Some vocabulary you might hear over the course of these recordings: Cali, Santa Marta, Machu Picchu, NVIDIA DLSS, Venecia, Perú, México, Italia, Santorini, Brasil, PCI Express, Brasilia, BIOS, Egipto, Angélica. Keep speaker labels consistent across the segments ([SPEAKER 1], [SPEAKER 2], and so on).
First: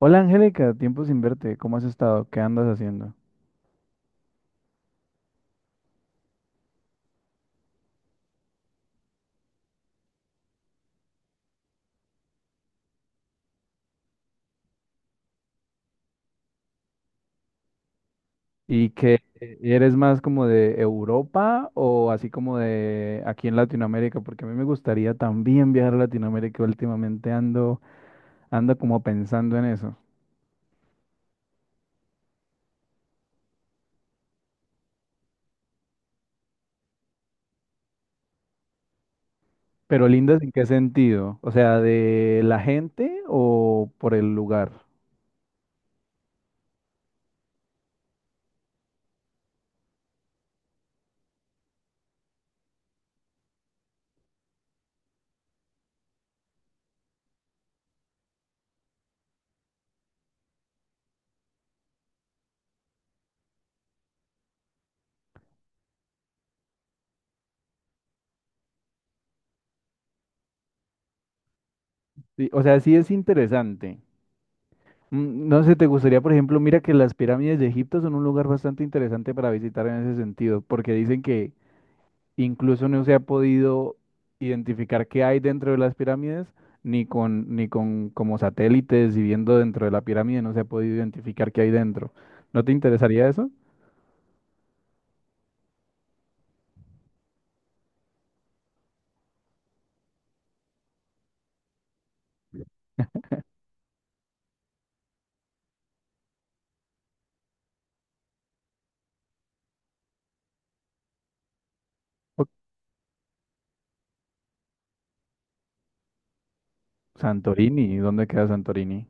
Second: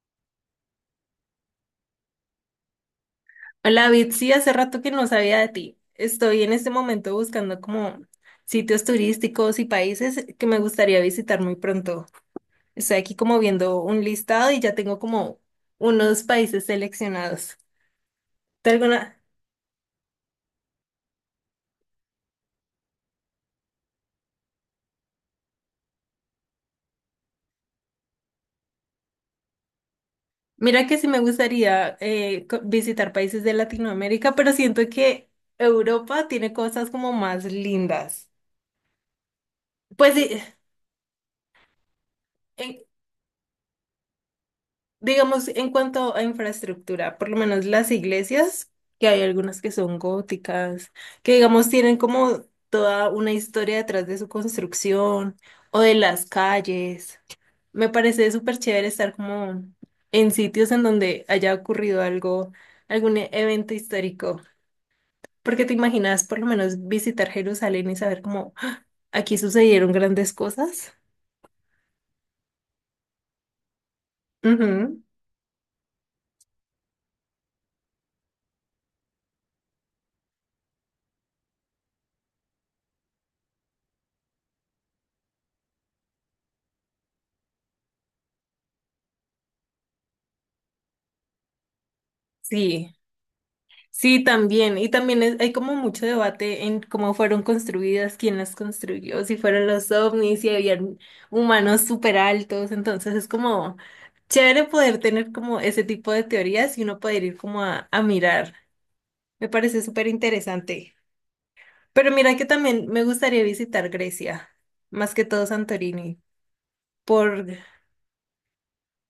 [SPEAKER 1] Hola Angélica, tiempo sin verte, ¿cómo has estado? ¿Qué andas haciendo?
[SPEAKER 2] Hola, Bitsy, hace rato que no sabía de ti. Estoy en este momento buscando como sitios turísticos y países que me gustaría visitar muy pronto. Estoy aquí como viendo un listado y ya tengo como unos países seleccionados. ¿Te
[SPEAKER 1] ¿Y
[SPEAKER 2] alguna?
[SPEAKER 1] que eres más como de Europa o así como de aquí en Latinoamérica? Porque a mí me gustaría también viajar a Latinoamérica, últimamente ando como pensando en eso.
[SPEAKER 2] Mira que sí me gustaría visitar países de Latinoamérica, pero siento que Europa tiene cosas como más lindas.
[SPEAKER 1] Pero
[SPEAKER 2] Pues
[SPEAKER 1] lindas, ¿en qué sentido? O sea, ¿de la
[SPEAKER 2] sí,
[SPEAKER 1] gente o por el lugar?
[SPEAKER 2] digamos, en cuanto a infraestructura, por lo menos las iglesias, que hay algunas que son góticas, que digamos tienen como toda una historia detrás de su construcción o de las calles. Me parece súper chévere estar como en sitios en donde haya ocurrido algo, algún evento histórico, porque te imaginas por lo menos visitar Jerusalén y saber cómo ¡ah! Aquí sucedieron grandes cosas.
[SPEAKER 1] Sí, o sea, sí es interesante.
[SPEAKER 2] Ujú,
[SPEAKER 1] No sé, ¿te gustaría, por ejemplo, mira que las pirámides de Egipto son un lugar bastante interesante para visitar en ese sentido, porque dicen que incluso no se ha podido identificar qué hay dentro de las pirámides, ni con como satélites y viendo dentro de la pirámide no se ha podido identificar qué hay dentro. ¿No te
[SPEAKER 2] sí.
[SPEAKER 1] interesaría eso?
[SPEAKER 2] Sí, también. Y también hay como mucho debate en cómo fueron construidas, quién las construyó, si fueron los ovnis, si habían humanos súper altos. Entonces es como chévere poder tener como ese tipo de teorías y uno poder ir como a mirar. Me parece súper interesante. Pero mira que
[SPEAKER 1] O-
[SPEAKER 2] también me gustaría visitar Grecia, más que todo Santorini, por
[SPEAKER 1] Santorini, ¿dónde queda Santorini?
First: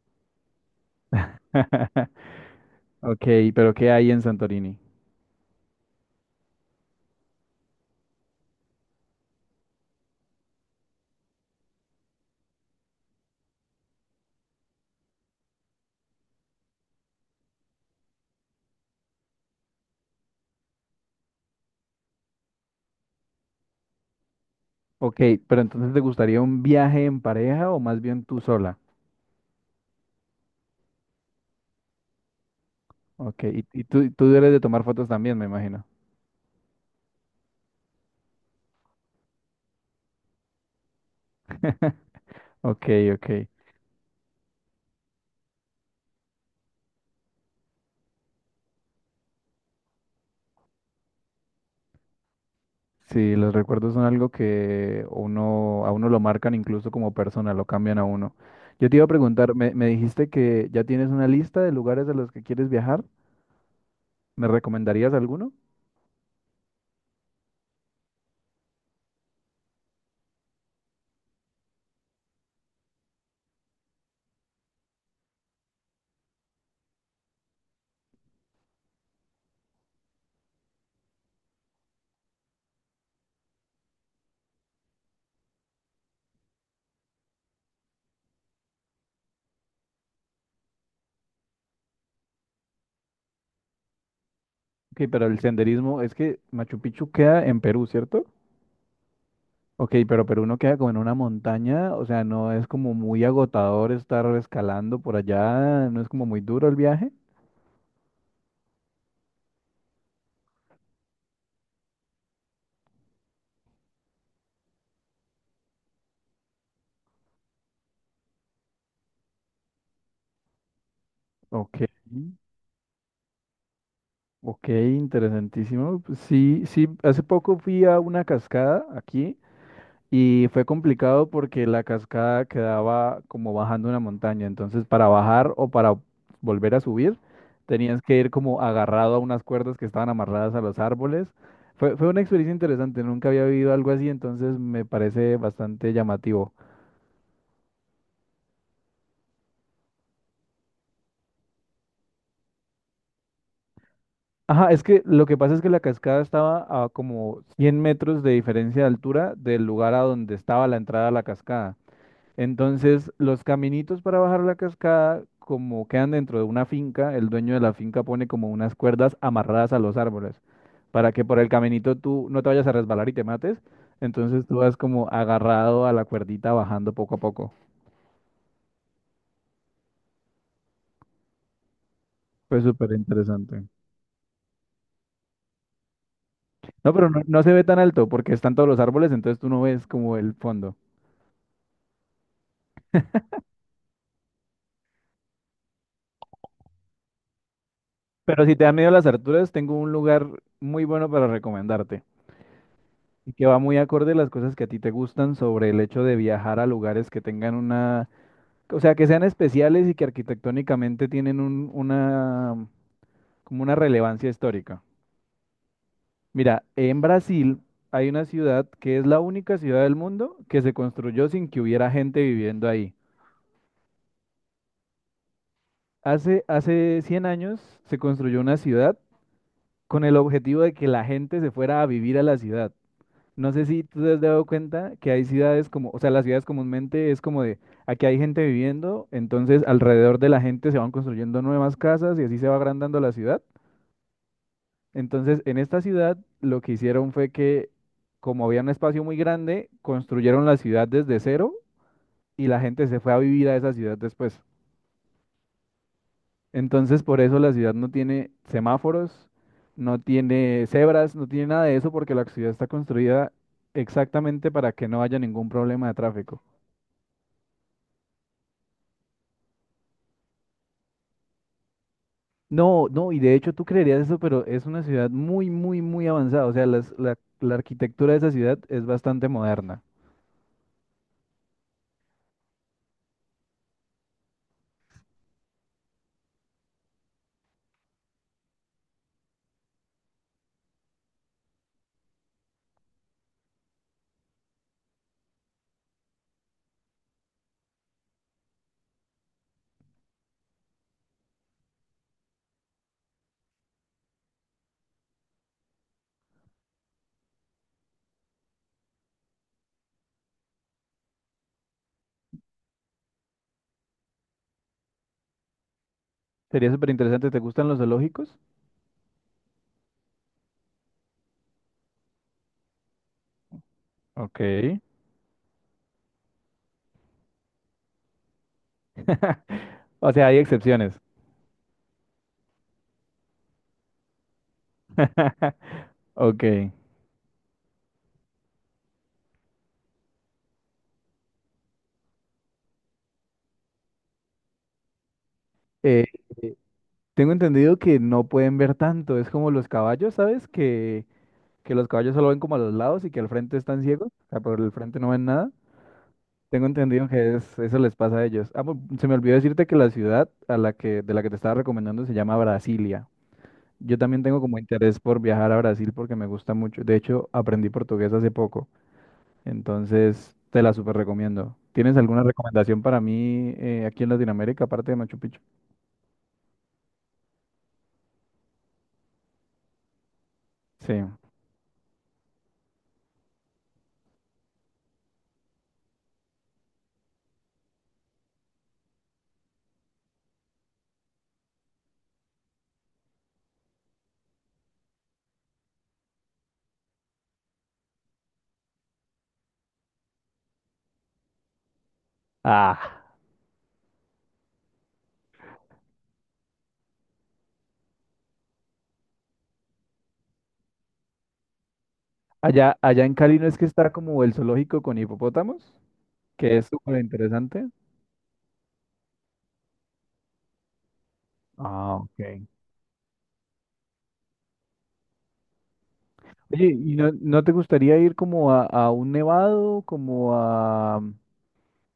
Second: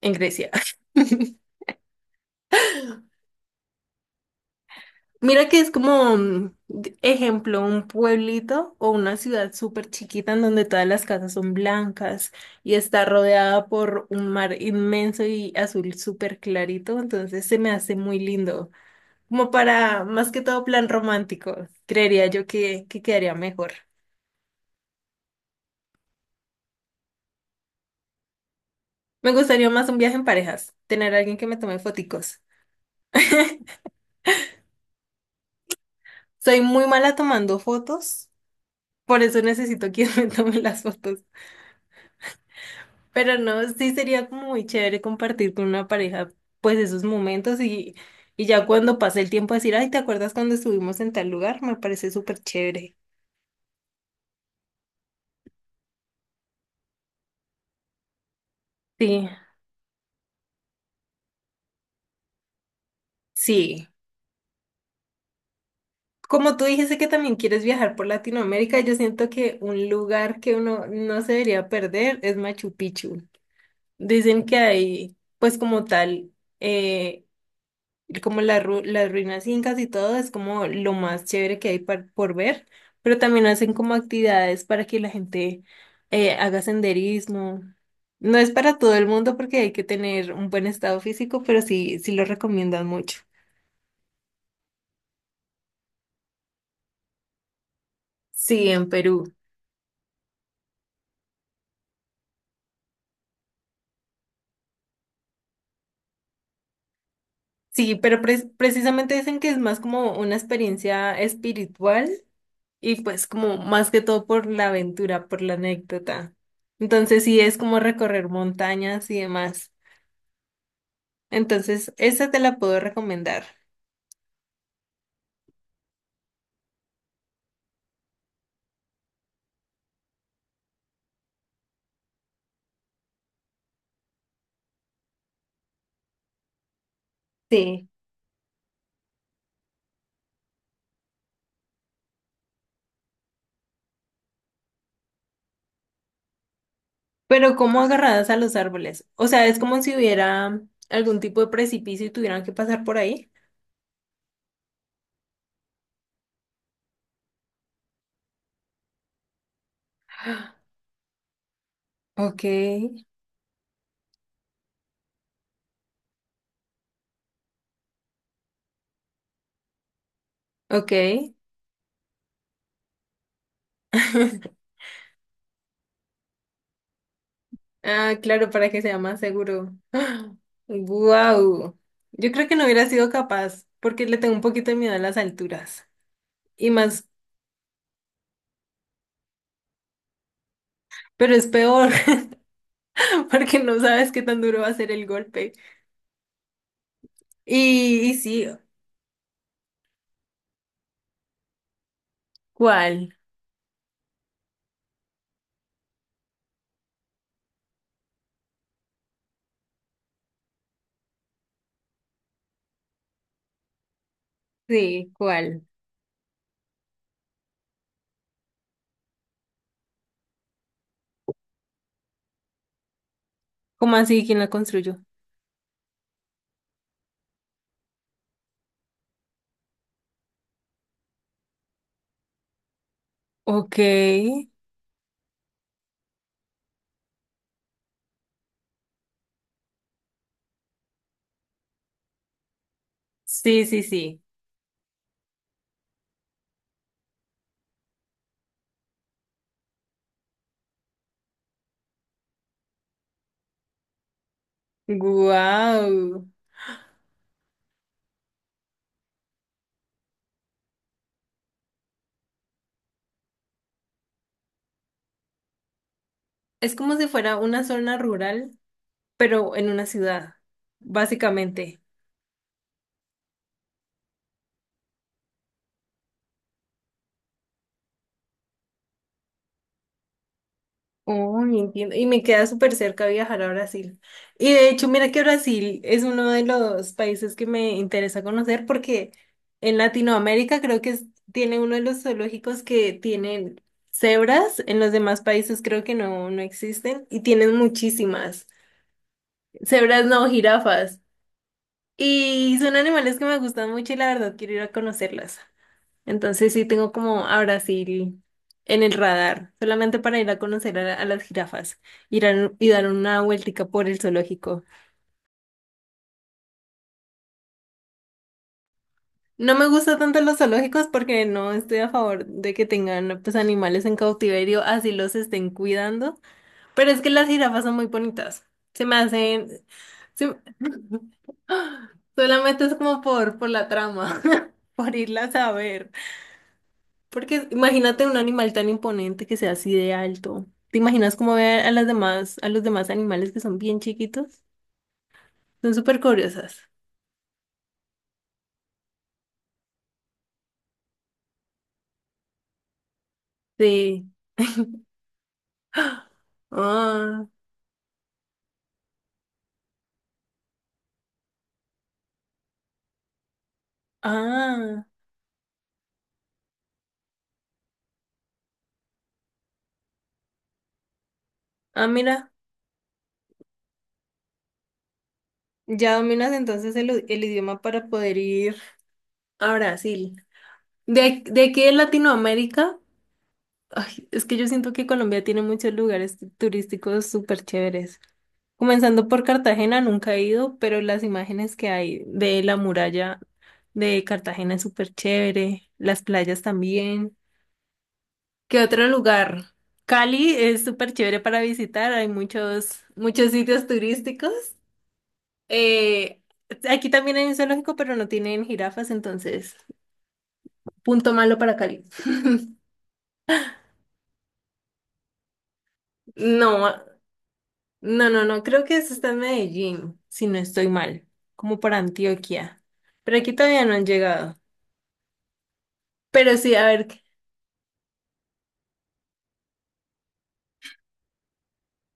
[SPEAKER 2] en Grecia.
[SPEAKER 1] Ok, pero ¿qué hay en Santorini?
[SPEAKER 2] Mira que es como, ejemplo, un pueblito o una ciudad súper chiquita en donde todas las casas son blancas y está rodeada por un mar inmenso y azul súper clarito, entonces se me hace muy lindo, como para más que todo plan romántico, creería yo que quedaría mejor.
[SPEAKER 1] Ok, pero entonces ¿te gustaría un viaje en pareja o más bien tú sola?
[SPEAKER 2] Me gustaría más un viaje en parejas, tener a alguien que me tome foticos.
[SPEAKER 1] Ok, y tú eres de tomar fotos también, me imagino.
[SPEAKER 2] Soy muy mala tomando fotos, por eso necesito quien me tome las fotos.
[SPEAKER 1] Ok, ok.
[SPEAKER 2] Pero no, sí sería como muy chévere compartir con una pareja pues esos momentos y ya cuando pase el tiempo decir, ay, ¿te acuerdas cuando estuvimos en tal lugar? Me parece súper chévere.
[SPEAKER 1] Sí, los recuerdos son algo que uno, a uno lo marcan incluso como persona, lo cambian a uno. Yo te iba a
[SPEAKER 2] Sí,
[SPEAKER 1] preguntar, me dijiste que ya tienes una lista de lugares a los que quieres viajar.
[SPEAKER 2] sí.
[SPEAKER 1] ¿Me recomendarías alguno?
[SPEAKER 2] Como tú dijiste que también quieres viajar por Latinoamérica, yo siento que un lugar que uno no se debería perder es Machu Picchu. Dicen que hay pues como tal, eh, como las ruinas incas y todo es como lo más chévere que hay, por ver, pero también hacen como actividades para que la gente haga senderismo. No es para todo el mundo porque hay que tener un buen estado físico, pero sí, sí lo recomiendan mucho.
[SPEAKER 1] Ok, pero el senderismo es que Machu Picchu queda en Perú, ¿cierto?
[SPEAKER 2] Sí, en Perú.
[SPEAKER 1] Ok, pero Perú no queda como en una montaña, o sea, no es como muy agotador estar escalando por allá, no es como muy duro el viaje.
[SPEAKER 2] Sí, pero precisamente dicen que es más como una experiencia espiritual y pues como más que todo por la aventura, por la anécdota. Entonces sí es como recorrer montañas y demás.
[SPEAKER 1] Ok,
[SPEAKER 2] Entonces, esa te la puedo recomendar.
[SPEAKER 1] ok, interesantísimo. Pues sí, sí, hace poco fui a una cascada aquí y fue complicado porque la cascada quedaba como bajando una montaña. Entonces, para bajar o para volver a subir,
[SPEAKER 2] Sí.
[SPEAKER 1] tenías que ir como agarrado a unas cuerdas que estaban amarradas a los árboles. Fue una experiencia interesante, nunca había vivido algo así, entonces me parece bastante llamativo.
[SPEAKER 2] Pero como agarradas a los árboles. O sea, es como si hubiera algún tipo de precipicio y tuvieran que pasar por ahí.
[SPEAKER 1] Ajá, es que lo que pasa es que la cascada estaba a como 100 metros de diferencia de altura del lugar a donde
[SPEAKER 2] Ah,
[SPEAKER 1] estaba la entrada a la cascada.
[SPEAKER 2] ok.
[SPEAKER 1] Entonces, los caminitos para bajar la cascada, como quedan dentro de una finca, el dueño de la finca pone como unas cuerdas amarradas a los árboles
[SPEAKER 2] Ok.
[SPEAKER 1] para que por el caminito tú no te vayas a resbalar y te mates. Entonces tú vas como agarrado a la cuerdita bajando poco a poco.
[SPEAKER 2] Ah, claro, para que sea más seguro. Wow. Yo creo que
[SPEAKER 1] Fue
[SPEAKER 2] no hubiera
[SPEAKER 1] súper
[SPEAKER 2] sido
[SPEAKER 1] interesante.
[SPEAKER 2] capaz porque le tengo un poquito de miedo a las alturas. Y
[SPEAKER 1] No,
[SPEAKER 2] más,
[SPEAKER 1] pero no, no se ve tan alto porque están todos los árboles, entonces tú no ves como el fondo.
[SPEAKER 2] pero es peor porque no sabes qué tan duro va a ser el golpe. Y
[SPEAKER 1] Pero
[SPEAKER 2] sí,
[SPEAKER 1] si te da miedo las alturas, tengo un lugar muy bueno para recomendarte.
[SPEAKER 2] ¿cuál?
[SPEAKER 1] Y que va muy acorde a las cosas que a ti te gustan sobre el hecho de viajar a lugares que tengan una, o sea, que sean especiales y que arquitectónicamente tienen una, como una relevancia histórica.
[SPEAKER 2] Sí, ¿cuál?
[SPEAKER 1] Mira, en Brasil hay una ciudad que es la única ciudad del mundo que se construyó sin que hubiera gente viviendo ahí.
[SPEAKER 2] ¿Cómo así? ¿Quién la construyó?
[SPEAKER 1] Hace 100 años se construyó una ciudad con el objetivo de que la gente se fuera a vivir a la ciudad. No sé
[SPEAKER 2] Ok.
[SPEAKER 1] si tú te has dado cuenta que hay ciudades como, o sea, las ciudades comúnmente es como de, aquí hay gente viviendo, entonces alrededor de la gente se van construyendo nuevas casas y así se va agrandando la ciudad.
[SPEAKER 2] Sí, sí, sí.
[SPEAKER 1] Entonces, en esta ciudad lo que hicieron fue que, como había un espacio muy grande, construyeron la ciudad desde cero y la gente se fue a vivir a esa ciudad después.
[SPEAKER 2] Guau.
[SPEAKER 1] Entonces, por eso la ciudad no tiene semáforos, no tiene cebras, no tiene nada de eso porque la ciudad está construida exactamente para que no haya ningún problema de tráfico.
[SPEAKER 2] Es como si fuera una zona rural, pero en una ciudad, básicamente.
[SPEAKER 1] No, no, y de hecho tú creerías eso, pero es una ciudad muy, muy, muy avanzada. O sea, la arquitectura de esa ciudad es bastante moderna.
[SPEAKER 2] Oh, entiendo. Y me queda súper cerca viajar a Brasil. Y de hecho, mira que Brasil es uno de los países que me interesa conocer porque en Latinoamérica creo que tiene uno de los zoológicos que tienen cebras. En los demás países creo que no, no existen, y tienen muchísimas. Cebras no, jirafas. Y son animales que me gustan mucho y la verdad quiero ir a conocerlas. Entonces sí tengo como a Brasil en el radar, solamente para ir a conocer a las jirafas, y dar una vueltica por el zoológico.
[SPEAKER 1] Sería súper interesante. ¿Te gustan los zoológicos?
[SPEAKER 2] No me gusta tanto los zoológicos porque no estoy a favor de que tengan pues animales en cautiverio,
[SPEAKER 1] Ok.
[SPEAKER 2] así los estén cuidando, pero es que las jirafas son muy bonitas. Se me hacen…
[SPEAKER 1] O sea,
[SPEAKER 2] se-
[SPEAKER 1] hay excepciones.
[SPEAKER 2] Solamente es como por la trama, por irlas a ver.
[SPEAKER 1] Ok.
[SPEAKER 2] Porque imagínate un animal tan imponente que sea así de alto. ¿Te imaginas cómo ve a las demás, a los demás animales que son bien chiquitos? Son súper
[SPEAKER 1] Eh,
[SPEAKER 2] curiosas.
[SPEAKER 1] tengo entendido que no pueden ver tanto. Es como los caballos, ¿sabes? Que los caballos solo ven como a los lados y que al frente están ciegos.
[SPEAKER 2] Sí.
[SPEAKER 1] O sea, por el frente no ven nada. Tengo entendido
[SPEAKER 2] Ah,
[SPEAKER 1] que es, eso les pasa a ellos. Ah, se me olvidó decirte que la ciudad a la que, de la que te estaba recomendando se llama Brasilia. Yo también tengo como
[SPEAKER 2] ah,
[SPEAKER 1] interés por viajar a Brasil porque me gusta mucho. De hecho, aprendí portugués hace poco, entonces te la súper recomiendo.
[SPEAKER 2] ah,
[SPEAKER 1] ¿Tienes alguna
[SPEAKER 2] mira.
[SPEAKER 1] recomendación para mí aquí en Latinoamérica, aparte de Machu Picchu?
[SPEAKER 2] Ya dominas entonces el idioma para poder ir a Brasil.
[SPEAKER 1] Sí.
[SPEAKER 2] De aquí de Latinoamérica, ay, es que yo siento que Colombia tiene muchos lugares turísticos súper chéveres. Comenzando por Cartagena, nunca he ido, pero las imágenes que hay de la muralla de Cartagena es súper chévere, las playas también. ¿Qué otro lugar? Cali es súper chévere para visitar, hay muchos,
[SPEAKER 1] Ah,
[SPEAKER 2] muchos sitios turísticos. Eh, aquí también hay un zoológico, pero no tienen jirafas, entonces, punto malo para Cali.
[SPEAKER 1] allá en Cali no es que está como el zoológico con hipopótamos, que es
[SPEAKER 2] No,
[SPEAKER 1] súper interesante.
[SPEAKER 2] no, no, no, creo que eso está en Medellín, si no estoy mal, como para
[SPEAKER 1] Ah, ok.
[SPEAKER 2] Antioquia, pero aquí todavía no han llegado. Pero sí, a
[SPEAKER 1] Oye,
[SPEAKER 2] ver,
[SPEAKER 1] ¿y no te gustaría ir como a un nevado, como a,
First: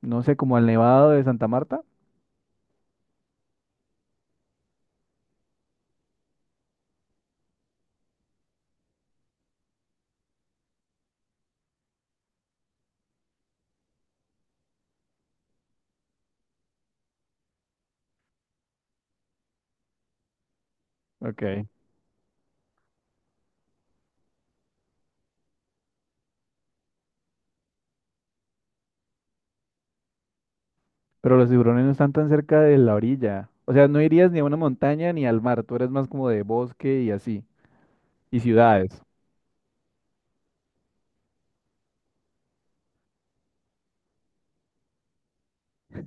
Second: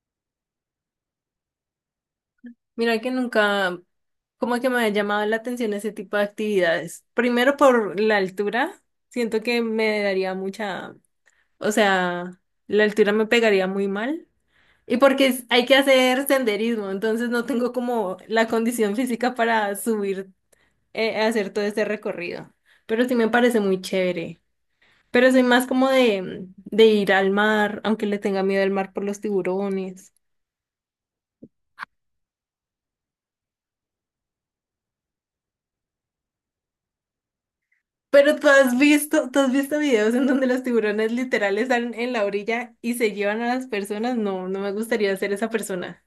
[SPEAKER 1] no sé, como al nevado de Santa Marta?
[SPEAKER 2] mira que nunca, como que me ha llamado la atención ese tipo de actividades. Primero por la altura, siento que me daría mucha, o sea, la altura me pegaría muy mal. Y porque hay que hacer senderismo, entonces no tengo como la condición física para subir, hacer todo
[SPEAKER 1] Ok.
[SPEAKER 2] ese recorrido. Pero sí me parece muy chévere. Pero soy más como de ir al mar, aunque le tenga miedo al mar por los tiburones.
[SPEAKER 1] Pero los tiburones no están tan cerca de la orilla. O sea, no irías ni a una montaña ni al mar, tú eres más como de bosque y así,
[SPEAKER 2] Pero
[SPEAKER 1] y ciudades.
[SPEAKER 2] tú has visto videos en donde los tiburones literal están en la orilla y se llevan a las personas. No, no me gustaría ser esa persona.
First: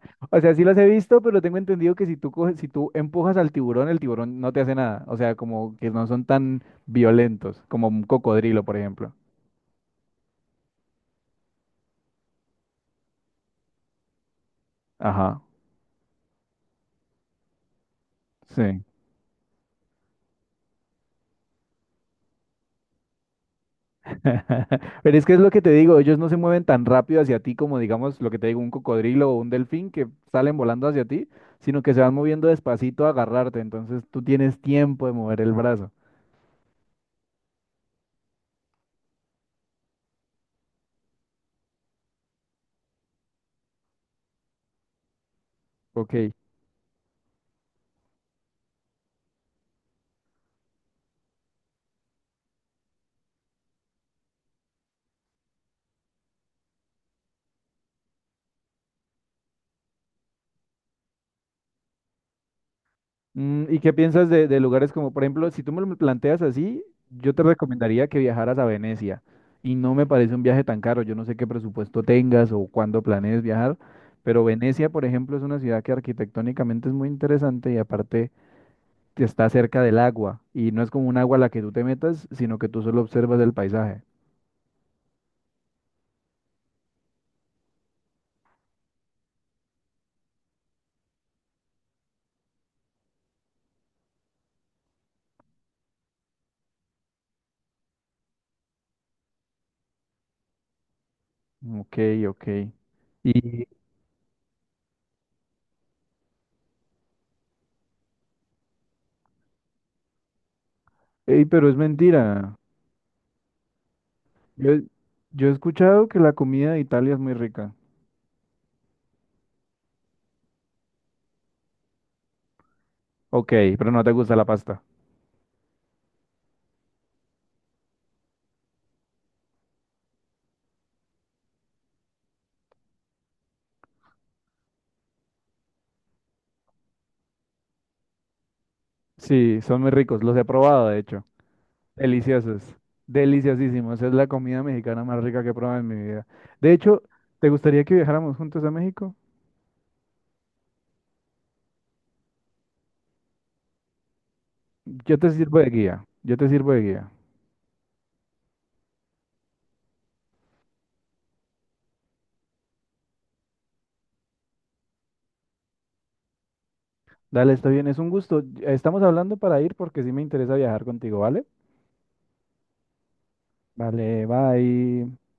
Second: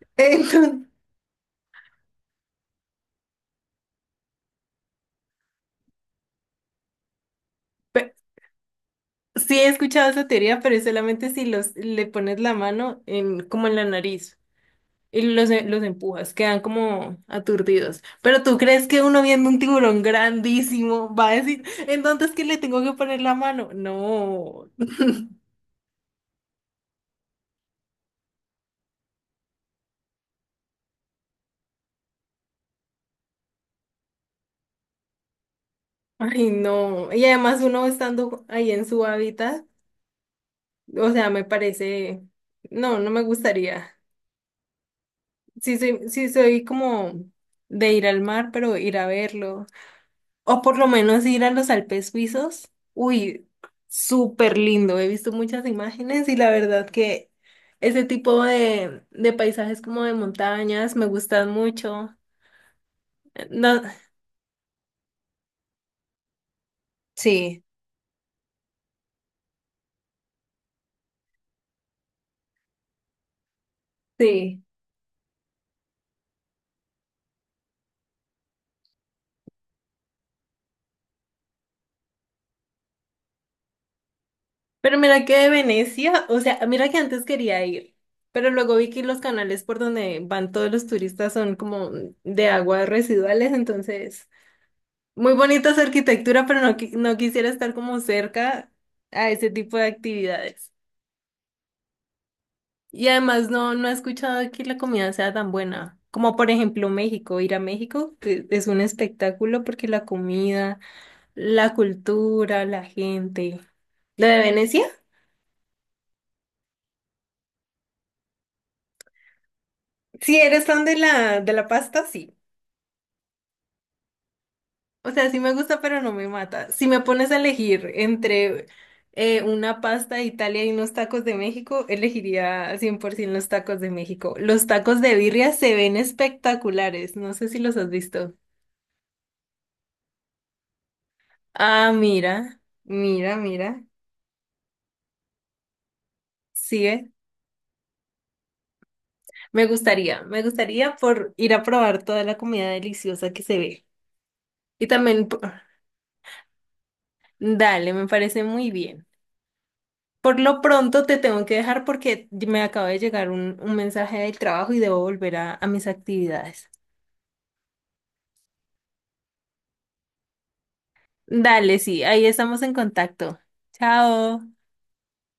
[SPEAKER 1] O sea, sí las he
[SPEAKER 2] Entonces,
[SPEAKER 1] visto, pero tengo entendido que si tú coges, si tú empujas al tiburón, el tiburón no te hace nada. O sea, como que no son tan violentos, como un
[SPEAKER 2] pe-
[SPEAKER 1] cocodrilo, por ejemplo.
[SPEAKER 2] sí he escuchado esa teoría, pero es solamente si los le pones la mano en, como en la nariz y
[SPEAKER 1] Ajá,
[SPEAKER 2] los, los empujas, quedan como aturdidos. Pero tú
[SPEAKER 1] sí.
[SPEAKER 2] crees que uno viendo un tiburón grandísimo va a decir, entonces que le tengo que poner la mano. No,
[SPEAKER 1] Pero es que es lo que te digo, ellos no se mueven tan rápido hacia ti como, digamos, lo que te digo, un cocodrilo o un delfín que salen volando hacia ti, sino que se van moviendo despacito a agarrarte. Entonces tú tienes tiempo de mover el brazo.
[SPEAKER 2] ay no. Y además uno estando ahí en su hábitat. O sea, me parece, no, no me gustaría. Sí
[SPEAKER 1] Ok.
[SPEAKER 2] soy como de ir al mar, pero ir a verlo. O por lo menos ir a los Alpes suizos. Uy, súper lindo. He visto muchas imágenes y la verdad que ese tipo de paisajes como de montañas me gustan mucho.
[SPEAKER 1] ¿Y
[SPEAKER 2] No,
[SPEAKER 1] qué piensas de lugares como, por ejemplo, si tú me lo planteas así, yo te
[SPEAKER 2] sí,
[SPEAKER 1] recomendaría que viajaras a Venecia. Y no me parece un viaje tan caro. Yo no sé qué presupuesto tengas o cuándo planees viajar, pero
[SPEAKER 2] sí.
[SPEAKER 1] Venecia, por ejemplo, es una ciudad que arquitectónicamente es muy interesante y aparte que está cerca del agua. Y no es como un agua a la que tú te metas, sino que tú solo observas el paisaje.
[SPEAKER 2] Pero mira que de Venecia, o sea, mira que antes quería ir, pero luego vi que los canales por donde van todos los turistas son como de aguas residuales, entonces muy bonita su arquitectura, pero no, no quisiera estar como cerca a ese tipo de actividades.
[SPEAKER 1] Ok, ok.
[SPEAKER 2] Y además
[SPEAKER 1] Y,
[SPEAKER 2] no, no he escuchado que la comida sea tan buena, como por ejemplo México. Ir a México es un espectáculo porque la comida,
[SPEAKER 1] ey, pero
[SPEAKER 2] la
[SPEAKER 1] es mentira.
[SPEAKER 2] cultura, la gente. ¿La de
[SPEAKER 1] Yo,
[SPEAKER 2] Venecia?
[SPEAKER 1] yo he escuchado que la comida de Italia es muy rica.
[SPEAKER 2] Si eres fan de la pasta, sí.
[SPEAKER 1] Ok, pero no te gusta la pasta.
[SPEAKER 2] O sea, sí me gusta, pero no me mata. Si me pones a elegir entre una pasta de Italia y unos tacos de México, elegiría 100% los tacos de México. Los tacos de birria se ven espectaculares. No sé si los has visto.
[SPEAKER 1] Sí, son muy ricos, los he probado, de hecho.
[SPEAKER 2] Ah, mira,
[SPEAKER 1] Deliciosos,
[SPEAKER 2] mira, mira.
[SPEAKER 1] deliciosísimos. Es la comida mexicana más rica que he probado en mi vida. De hecho,
[SPEAKER 2] Sigue.
[SPEAKER 1] ¿te gustaría que viajáramos juntos a México?
[SPEAKER 2] Me gustaría por ir a probar toda la comida deliciosa que se ve. Y
[SPEAKER 1] Yo
[SPEAKER 2] también,
[SPEAKER 1] te sirvo de guía, yo te sirvo de guía.
[SPEAKER 2] dale, me parece muy bien. Por lo pronto te tengo que dejar porque me acaba de llegar un mensaje del trabajo y debo volver a mis actividades.
[SPEAKER 1] Dale, está bien, es un gusto. Estamos hablando para ir porque sí me interesa viajar contigo, ¿vale?
[SPEAKER 2] Dale, sí, ahí estamos en contacto.
[SPEAKER 1] Vale,
[SPEAKER 2] Chao.
[SPEAKER 1] bye.